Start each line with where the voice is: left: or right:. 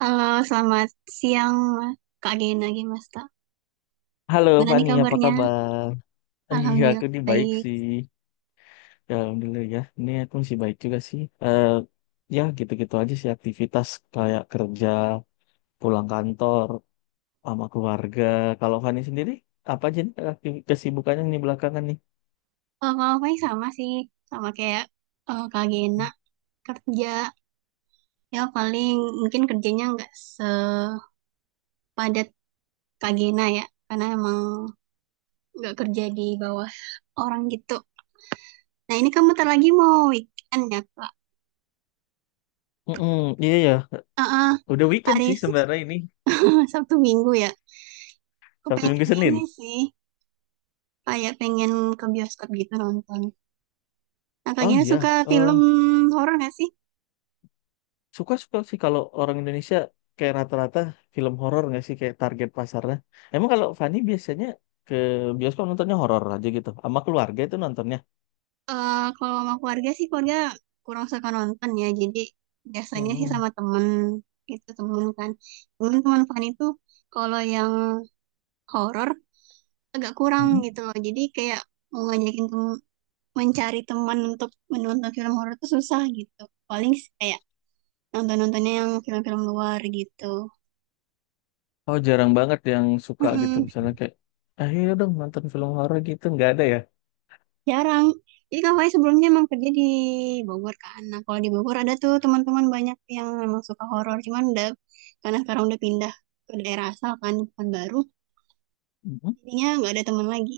right: Halo, selamat siang Kak Gena Gimasta.
left: Halo
right: Gimana nih
left: Fani, apa
right: kabarnya?
left: kabar? Iya, aku
right: Alhamdulillah
left: ini baik
right: baik.
left: sih. Ya, Alhamdulillah ya. Ini aku masih baik juga sih. Ya gitu-gitu aja sih aktivitas kayak kerja, pulang kantor, sama keluarga. Kalau Fani sendiri, apa aja nih kesibukannya nih belakangan nih?
right: Kalau kalau paling sama sih, sama kayak Kak Gena kerja. Ya paling mungkin kerjanya nggak sepadat Kak Gena ya, karena emang nggak kerja di bawah orang gitu. Nah ini kamu bentar lagi mau weekend ya Kak?
left: Mm-mm, iya ya.
right: Eh, eh,
left: Udah weekend
right: hari
left: sih sebenarnya ini.
right: Sabtu Minggu ya. Aku
left: Sabtu Minggu
right: pengen
left: Senin.
right: ini sih, kayak pengen ke bioskop gitu nonton. Nah Kak
left: Oh
right: Gena suka
left: iya. eh,
right: film horor nggak sih?
left: Suka-suka sih kalau orang Indonesia kayak rata-rata film horor nggak sih kayak target pasarnya. Emang kalau Fani biasanya ke bioskop nontonnya horor aja gitu, sama keluarga itu nontonnya.
right: Eh, kalau sama keluarga sih keluarga kurang suka nonton ya. Jadi biasanya sih
left: Hmm.
right: sama temen itu temen kan. Temen teman Fanny itu kalau yang horor agak kurang
left: Hmm.
right: gitu loh. Jadi kayak mau mencari teman untuk menonton film horor itu susah gitu. Paling sih kayak nonton-nontonnya yang film-film luar gitu.
left: Oh jarang banget yang suka gitu misalnya kayak, ayo dong nonton film horor gitu nggak ada ya.
right: Jarang. Jadi Kak Fai sebelumnya emang kerja di Bogor kan. Nah, kalau di Bogor ada tuh teman-teman banyak yang emang suka horor. Cuman udah, karena sekarang udah pindah ke daerah asal kan, bukan baru.
left: Hmm.
right: Jadinya nggak ada teman lagi.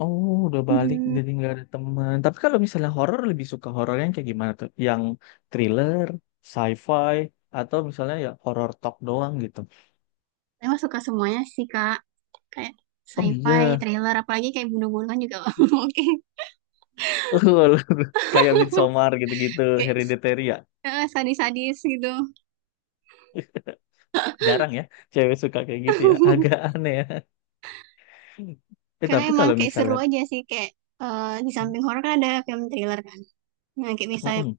left: Oh udah balik
right: Hmm,
left: jadi nggak ada teman. Tapi kalau misalnya horor lebih suka horor yang kayak gimana tuh? Yang thriller, sci-fi, atau misalnya ya horor talk doang gitu.
right: emang suka semuanya sih, Kak. Kayak
left: Oh
right: sci-fi,
left: iya.
right: thriller, apalagi kayak bunuh-bunuhan juga. Oke.
left: Kayak Midsommar gitu-gitu,
right: Kayak
left: Hereditary ya.
right: sadis-sadis gitu.
left: Jarang ya cewek suka kayak gitu ya. Agak aneh ya. Eh,
right: Karena
left: tapi
right: emang
left: kalau
right: kayak seru
left: misalnya
right: aja sih. Kayak di samping horor kan ada film thriller kan. Nah, kayak misalnya
left: mm-mm,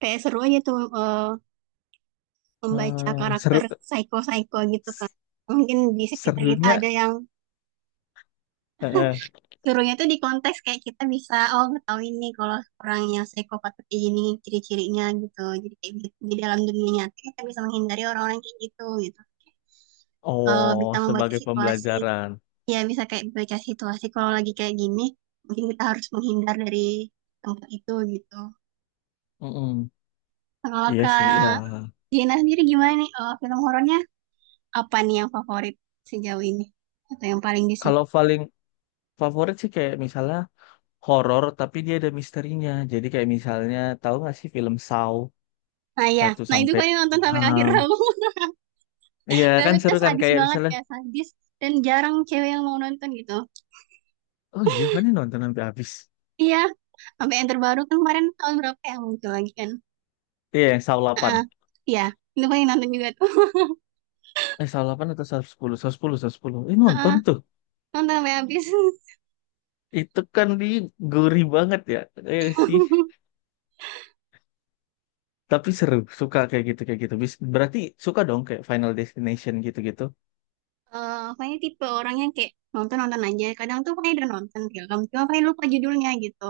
right: kayak seru aja tuh membaca
left: seru
right: karakter psycho-psycho gitu kan. Mungkin di sekitar kita
left: serunya
right: ada yang
left: eh, eh,
right: suruhnya tuh di konteks kayak kita bisa oh ngetahuin nih kalau orang yang psikopat seperti ini ciri-cirinya gitu. Jadi kayak di dalam dunia nyata kita bisa menghindari orang-orang kayak gitu gitu. Eh,
left: oh,
right: bisa membaca
left: sebagai
right: situasi.
left: pembelajaran.
right: Ya bisa kayak baca situasi kalau lagi kayak gini mungkin kita harus menghindar dari tempat itu gitu.
left: Mm-mm.
right: Kalau
left: Iya sih ya.
right: Kak Gina sendiri gimana nih? Eh, film horornya apa nih yang favorit sejauh ini atau yang paling disuka
left: Kalau paling favorit sih kayak misalnya horor tapi dia ada misterinya. Jadi kayak misalnya tahu nggak sih film Saw
right: nah ya
left: satu
right: nah itu
left: sampai
right: kayaknya nonton sampai akhir
left: 6.
right: aku
left: Iya kan
right: balutnya
left: seru kan
right: sadis
left: kayak
right: banget
left: misalnya
right: ya sadis dan jarang cewek yang mau nonton gitu
left: oh iya kan nonton sampai habis.
right: iya sampai yang terbaru kan kemarin tahun berapa yang muncul lagi kan
left: Iya, yang Saw 8.
right: Heeh. Iya itu paling nonton juga tuh
left: Saw 8 atau Saw 10, Saw 10, Saw 10. Eh, nonton
right: Heeh,
left: tuh.
right: nonton sampai habis
left: Itu kan di gurih banget ya. Sih. Tapi seru, suka kayak gitu, kayak gitu. Berarti suka dong kayak Final Destination gitu-gitu.
right: Eh, pokoknya tipe orang yang kayak nonton-nonton aja kadang tuh pokoknya udah nonton film cuma paling lupa judulnya gitu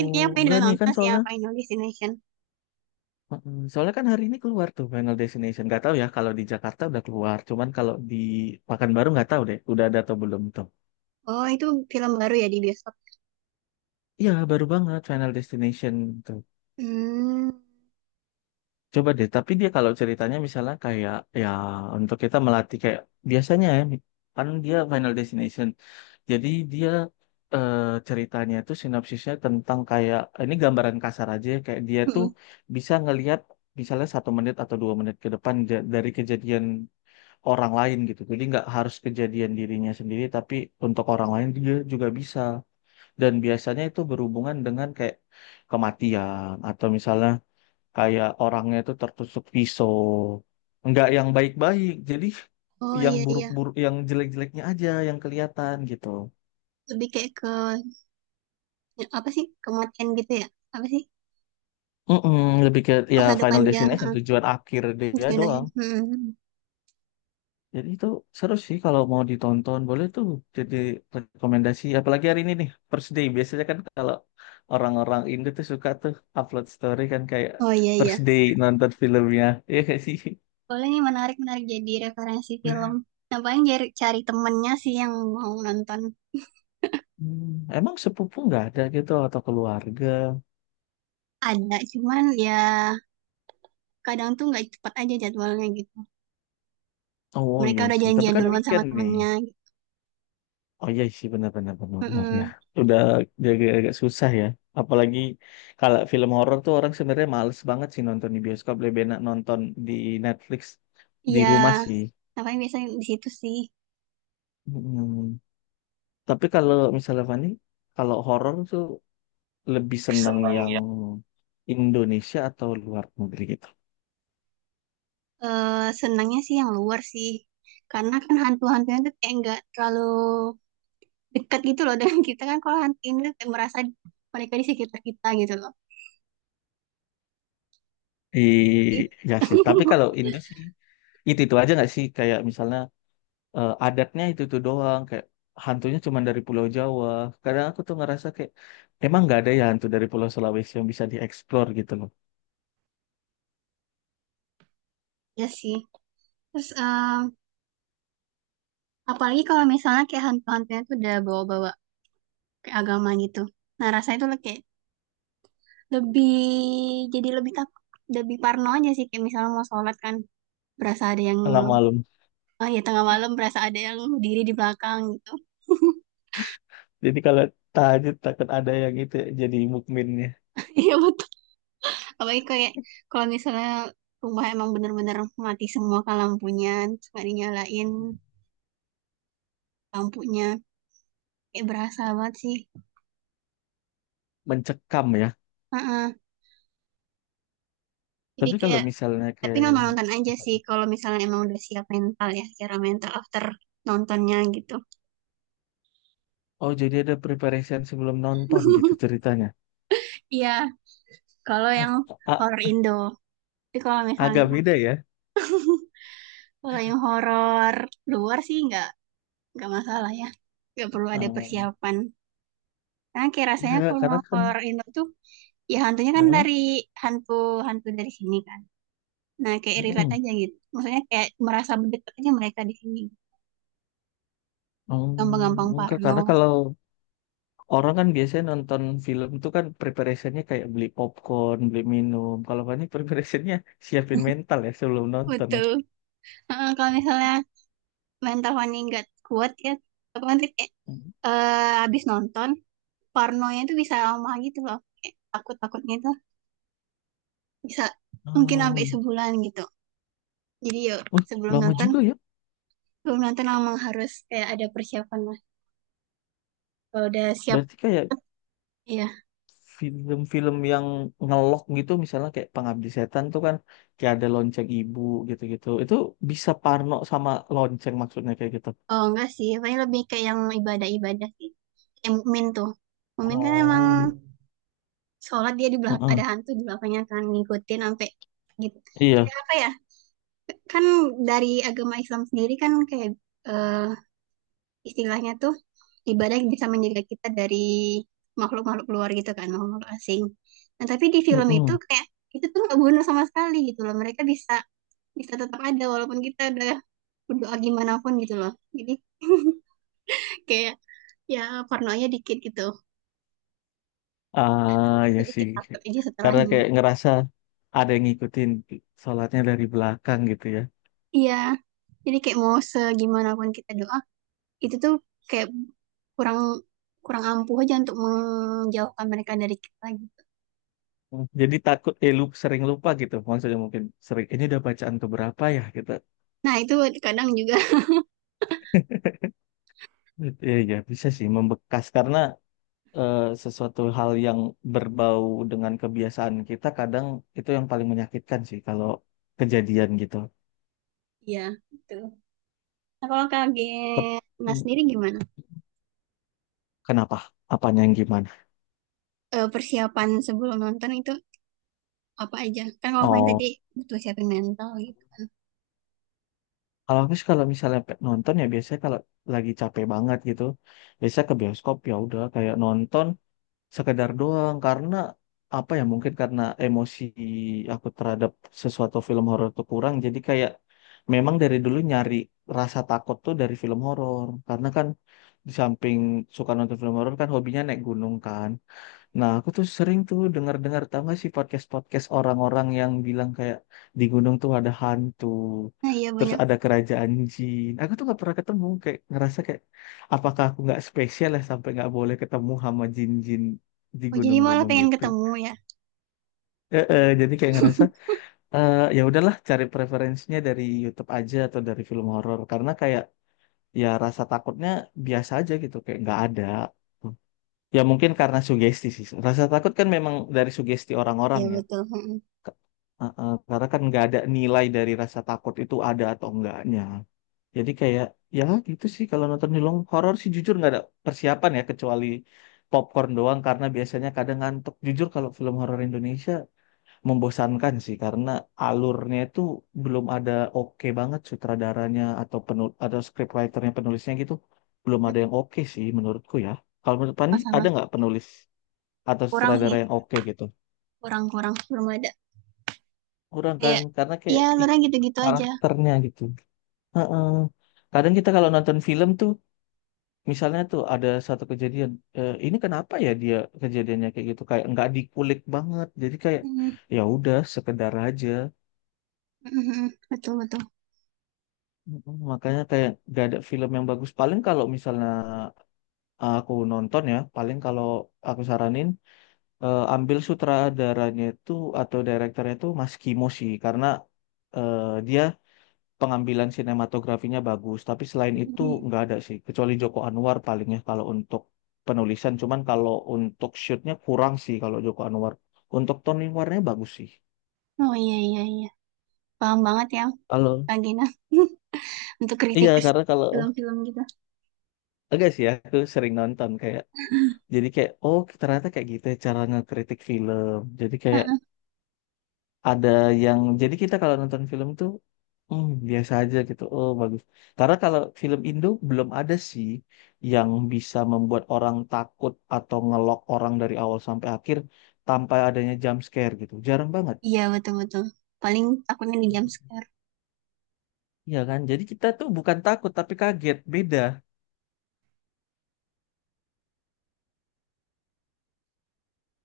right: intinya kayaknya pokoknya
left: enggak
right: udah
left: nih kan
right: nonton sih yang
left: soalnya.
right: Final Destination
left: Mm-mm. Soalnya kan hari ini keluar tuh Final Destination. Gak tahu ya kalau di Jakarta udah keluar. Cuman kalau di Pekanbaru nggak tahu deh, udah ada atau belum tuh.
right: oh itu film baru ya di bioskop.
left: Iya, baru banget Final Destination tuh.
right: Hmm.
left: Coba deh, tapi dia kalau ceritanya misalnya kayak ya untuk kita melatih kayak biasanya ya, kan dia Final Destination. Jadi dia eh, ceritanya itu sinopsisnya tentang kayak ini gambaran kasar aja ya, kayak dia tuh
right: Mm-mm.
left: bisa ngelihat misalnya 1 menit atau 2 menit ke depan dari kejadian orang lain gitu. Jadi nggak harus kejadian dirinya sendiri, tapi untuk orang lain dia juga bisa. Dan biasanya itu berhubungan dengan kayak kematian atau misalnya kayak orangnya itu tertusuk pisau, nggak yang baik-baik, jadi
right: Oh
left: yang
right: iya iya.
left: buruk-buruk, yang jelek-jeleknya aja yang kelihatan gitu.
right: Lebih kayak ke apa sih? Kematian gitu ya? Apa sih?
left: Mm-mm, lebih ke ya
right: Masa depan
left: Final
right: dia,
left: Destination
right: heeh,
left: tujuan akhir dia
right: Jun
left: doang,
right: Ahyun. Hmm.
left: jadi itu seru sih kalau mau ditonton, boleh tuh jadi rekomendasi. Apalagi hari ini nih First Day, biasanya kan kalau orang-orang Indo tuh suka tuh upload story kan kayak
right: Oh iya iya.
left: First Day nonton filmnya. Ya gak sih.
right: Boleh nih menarik menarik jadi referensi film. Nah paling cari temennya sih yang mau nonton
left: Hmm, emang sepupu nggak ada gitu atau keluarga?
right: ada. Cuman ya kadang tuh nggak cepat aja jadwalnya gitu.
left: Oh
right: Mereka
left: iya
right: udah
left: sih, tapi
right: janjian
left: kan
right: duluan sama
left: weekend nih.
right: temennya. Gitu.
left: Oh iya sih, benar-benar benar benar, benar, benar, ya.
right: Mm-mm.
left: Udah, jadi agak susah ya. Apalagi kalau film horor tuh orang sebenarnya males banget sih nonton di bioskop, lebih enak nonton di Netflix di
right: Iya.
left: rumah sih.
right: Nah paling biasanya di situ sih.
left: Mm. Tapi kalau misalnya Fani, kalau horor tuh lebih seneng yang Indonesia atau luar negeri gitu.
right: Senangnya sih yang luar sih. Karena kan hantu-hantunya tuh kayak nggak terlalu dekat gitu loh dengan kita kan kalau hantu ini tuh kayak merasa mereka di sekitar kita gitu loh.
left: I, ya sih. Tapi kalau Indo sih itu aja nggak sih? Kayak misalnya adatnya itu tuh doang, kayak hantunya cuma dari Pulau Jawa. Kadang aku tuh ngerasa kayak emang nggak ada ya hantu dari Pulau Sulawesi yang bisa dieksplor gitu loh.
right: ya sih. Terus apalagi kalau misalnya kayak hantu-hantunya tuh udah bawa-bawa kayak agama gitu. Nah, rasanya tuh kayak lebih jadi lebih takut, lebih parno aja sih kayak misalnya mau sholat kan berasa ada yang
left: Tengah malam,
right: oh ya tengah malam berasa ada yang berdiri di belakang gitu.
left: jadi kalau tahajud takut ada yang itu, jadi mukminnya
right: Iya betul. Apalagi kayak kalau misalnya rumah emang bener-bener mati semua kan lampunya terus nggak dinyalain lampunya kayak berasa banget sih
left: mencekam ya.
right: Heeh. Jadi
left: Tapi kalau
right: kayak
left: misalnya
right: tapi
left: kayak
right: nonton-nonton aja
left: apa
right: sih
left: tuh?
right: kalau misalnya emang udah siap mental ya secara mental after nontonnya gitu
left: Oh, jadi ada preparation sebelum nonton gitu ceritanya.
right: iya kalau yang
left: A-
right: horor Indo tapi kalau misalnya
left: agak beda ya.
right: kalau yang horor luar sih nggak masalah ya nggak perlu ada
left: Eh,
right: persiapan. Nah, kayak rasanya
left: enggak
right: kalau
left: karena kan
right: horor Indo tuh ya hantunya kan
left: eh,
right: dari hantu-hantu dari sini kan. Nah, kayak relate
left: mm-mm.
right: aja gitu. Maksudnya kayak merasa berdekat aja mereka di sini.
left: Oh,
right: Gampang-gampang
left: enggak
right: parno.
left: karena kalau orang kan biasanya nonton film tuh kan preparationnya kayak beli popcorn, beli minum. Kalau Fani preparationnya siapin mental ya sebelum nonton ya.
right: Betul. Heeh, kalau misalnya mental Fanny nggak kuat ya, otomatis kayak
left: Hmm.
right: habis nonton, parnonya itu bisa lama gitu loh. Kayak takut-takutnya itu bisa mungkin sampai
left: Uh,
right: sebulan gitu. Jadi yuk sebelum
left: lama
right: nonton,
left: juga ya.
right: sebelum nonton emang harus kayak ada persiapan lah. Kalau udah siap,
left: Berarti kayak
right: ya
left: film-film yang ngelok gitu misalnya kayak Pengabdi Setan tuh kan kayak ada lonceng ibu gitu-gitu. Itu bisa parno sama lonceng maksudnya kayak gitu.
right: oh enggak sih, paling lebih kayak yang ibadah-ibadah sih. Kayak mukmin tuh. Mukmin kan emang
left: Oh.
right: sholat dia di belakang ada
left: Heeh.
right: hantu di belakangnya kan ngikutin sampai gitu.
left: Iya.
right: Kayak apa ya? Kan dari agama Islam sendiri kan kayak eh, istilahnya tuh ibadah yang bisa menjaga kita dari makhluk-makhluk luar gitu kan, makhluk asing. Nah, tapi di film
left: Heeh.
right: itu kayak itu tuh nggak guna sama sekali gitu loh. Mereka bisa bisa tetap ada walaupun kita udah berdoa gimana pun gitu loh. Jadi kayak ya pornonya dikit gitu
left: Ah, ya sih.
right: sedikit takut aja
left: Karena
right: setelahnya
left: kayak ngerasa ada yang ngikutin sholatnya dari belakang gitu ya.
right: iya jadi kayak mau segimana pun kita doa itu tuh kayak kurang kurang ampuh aja untuk menjauhkan mereka dari kita gitu
left: Hmm. Jadi takut sering lupa gitu. Maksudnya mungkin sering ini udah bacaan keberapa ya gitu.
right: nah itu kadang juga
left: Ya, ya bisa sih membekas karena sesuatu hal yang berbau dengan kebiasaan kita, kadang itu yang paling menyakitkan sih kalau kejadian gitu.
right: iya gitu nah kalau
left: Tep-
right: kaget nah sendiri gimana.
left: Kenapa? Apanya yang gimana?
right: Eh, persiapan sebelum nonton itu apa aja kan kalau Fani tadi
left: Oh.
right: butuh siapin mental gitu kan
left: Kalau habis, kalau misalnya nonton ya, biasanya kalau lagi capek banget gitu, biasanya ke bioskop ya udah kayak nonton sekedar doang, karena apa ya, mungkin karena emosi aku terhadap sesuatu film horor tuh kurang, jadi kayak memang dari dulu nyari rasa takut tuh dari film horor karena kan di samping suka nonton film horor kan hobinya naik gunung kan. Nah, aku tuh sering tuh dengar-dengar, tau gak sih podcast-podcast orang-orang yang bilang kayak di gunung tuh ada hantu,
right: nah iya
left: terus
right: banyak
left: ada kerajaan jin. Aku tuh nggak pernah ketemu, kayak ngerasa kayak apakah aku nggak spesial ya sampai nggak boleh ketemu sama jin-jin di
right: oh jadi malah
left: gunung-gunung
right: pengen
left: gitu.
right: ketemu ya.
left: Jadi kayak ngerasa ya udahlah, cari preferensinya dari YouTube aja atau dari film horor, karena kayak ya rasa takutnya biasa aja gitu, kayak nggak ada. Ya mungkin karena sugesti sih. Rasa takut kan memang dari sugesti orang-orang
right: Iya
left: ya.
right: betul. Mm-mm.
left: Ke- karena kan nggak ada nilai dari rasa takut itu ada atau enggaknya. Jadi kayak ya gitu sih kalau nonton film horor sih, jujur nggak ada persiapan ya kecuali popcorn doang karena biasanya kadang ngantuk. Jujur kalau film horor Indonesia membosankan sih karena alurnya itu belum ada oke banget, sutradaranya atau penul atau scriptwriternya, penulisnya gitu, belum ada yang oke sih menurutku ya. Kalau menurut Pani ada
right: Sama-sama.
left: nggak penulis atau
right: Kurang sih,
left: sutradara yang oke gitu?
right: kurang-kurang belum ada.
left: Kurang kan
right: Iya.
left: karena
right: Ya
left: kayak
right: alurnya gitu-gitu aja.
left: karakternya gitu. Heeh. Kadang kita kalau nonton film tuh misalnya tuh ada satu kejadian, ini kenapa ya dia kejadiannya kayak gitu, kayak nggak dikulik banget, jadi kayak
right: Mhm.
left: ya udah, sekedar aja.
right: Mhm. Betul, betul.
left: Makanya kayak gak ada film yang bagus, paling kalau misalnya aku nonton ya paling kalau aku saranin ambil sutradaranya itu atau direkturnya itu Mas Kimo sih karena eh, dia pengambilan sinematografinya bagus. Tapi selain itu
right: Mhm.
left: nggak ada sih, kecuali Joko Anwar palingnya kalau untuk penulisan. Cuman kalau untuk shootnya kurang sih kalau Joko Anwar. Untuk Tony Warnanya bagus sih.
right: Oh iya, iya, iya. Paham banget ya,
left: Kalau
right: Kak Gina. Untuk
left: iya,
right: kritikus
left: karena kalau
right: film-film gitu.
left: agak sih ya, aku sering nonton kayak, jadi kayak oh ternyata kayak gitu ya cara ngekritik film. Jadi kayak
right: Heeh.
left: ada yang jadi kita kalau nonton film tuh biasa aja gitu, oh bagus, karena kalau film Indo belum ada sih yang bisa membuat orang takut atau ngelok orang dari awal sampai akhir tanpa adanya jump scare gitu, jarang banget.
right: Iya, betul, betul. Paling takutnya di jam scare.
left: Iya kan, jadi kita tuh bukan takut tapi kaget, beda.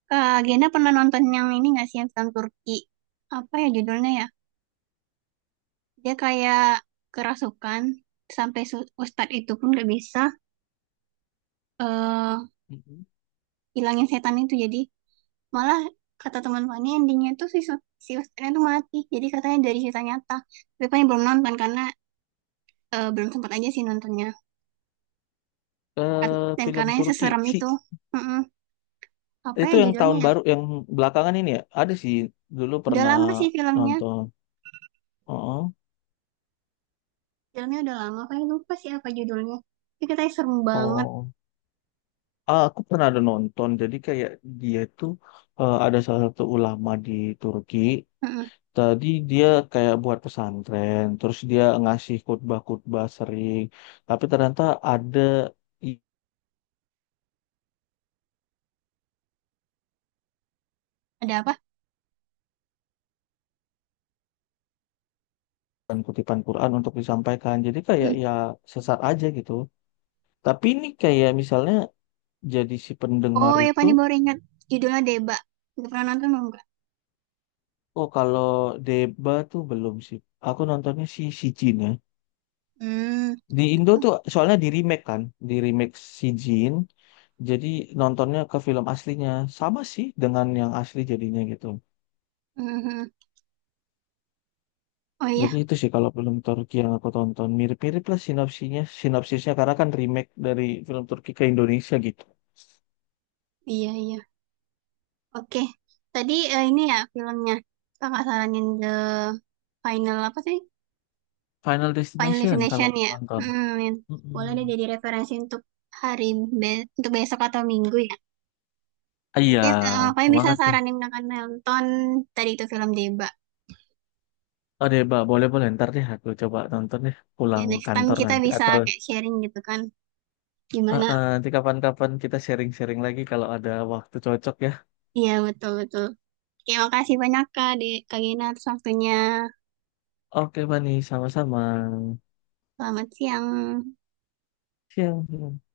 right: Kak Gina pernah nonton yang ini nggak sih, yang film Turki? Apa ya judulnya ya? Dia kayak kerasukan, sampai ustadz itu pun nggak bisa eh
left: Mhm.
right: hilangin setan itu. Jadi malah kata teman Fani endingnya tuh si Westernnya tuh mati. Jadi katanya dari cerita nyata. Tapi Fani belum nonton karena belum sempat aja sih nontonnya.
left: eh
right: Dan
left: film
right: karena yang
left: Turki
right: seserem
left: sih,
right: itu. Mm-mm. Apa
left: itu
right: ya
left: yang
right: judulnya
left: tahun
right: ya?
left: baru yang belakangan ini ya ada sih, dulu
right: Udah
left: pernah
right: lama sih filmnya.
left: nonton. Oh,
right: Filmnya udah lama. Fani lupa sih apa judulnya. Tapi katanya serem banget.
left: oh. Ah, aku pernah ada nonton, jadi kayak dia tuh ada salah satu ulama di Turki.
right: Mm-mm.
left: Tadi dia kayak buat pesantren, terus dia ngasih khutbah-khutbah sering, tapi ternyata ada
right: Ada apa?
left: kutipan-kutipan Quran untuk disampaikan. Jadi kayak
right: Mm.
left: ya sesat aja gitu. Tapi ini kayak misalnya jadi si pendengar
right: Oh ya
left: itu.
right: Fani baru ingat. Judulnya Deba. Udah pernah nonton belum? Kak?
left: Oh kalau Deba tuh belum sih. Aku nontonnya si si Jin ya.
right: Hmm.
left: Di Indo tuh soalnya di remake kan, di remake si Jin. Jadi nontonnya ke film aslinya, sama sih dengan yang asli jadinya gitu.
right: Mhm. Oh iya.
left: Jadi itu sih kalau film Turki yang aku tonton mirip-mirip lah sinopsinya, sinopsisnya, karena kan remake dari film Turki ke Indonesia gitu.
right: Iya, iya. Oke, tadi ini ya filmnya. Kakak saranin The Final apa sih?
left: Final
right: Final
left: Destination kalau
right: Destination
left: mau
right: ya.
left: nonton.
right: Hmm, boleh deh
left: Mm-mm.
right: jadi referensi untuk hari untuk besok atau minggu ya.
left: Ah, iya,
right: Mungkin apa yang bisa
left: banget tuh.
right: saranin akan nonton tadi itu film Deba.
left: Oh deh, Mbak, boleh-boleh ntar deh aku coba nonton deh
right: Ya
left: pulang
right: next time
left: kantor
right: kita
left: nanti
right: bisa
left: atau
right: kayak sharing gitu kan. Gimana?
left: nanti kapan-kapan kita sharing-sharing lagi kalau ada waktu cocok ya.
right: Iya betul betul. Oke, makasih banyak Kak, di Kak Gina atas waktunya.
left: Oke, Bani, sama-sama.
right: Selamat siang.
left: Siang.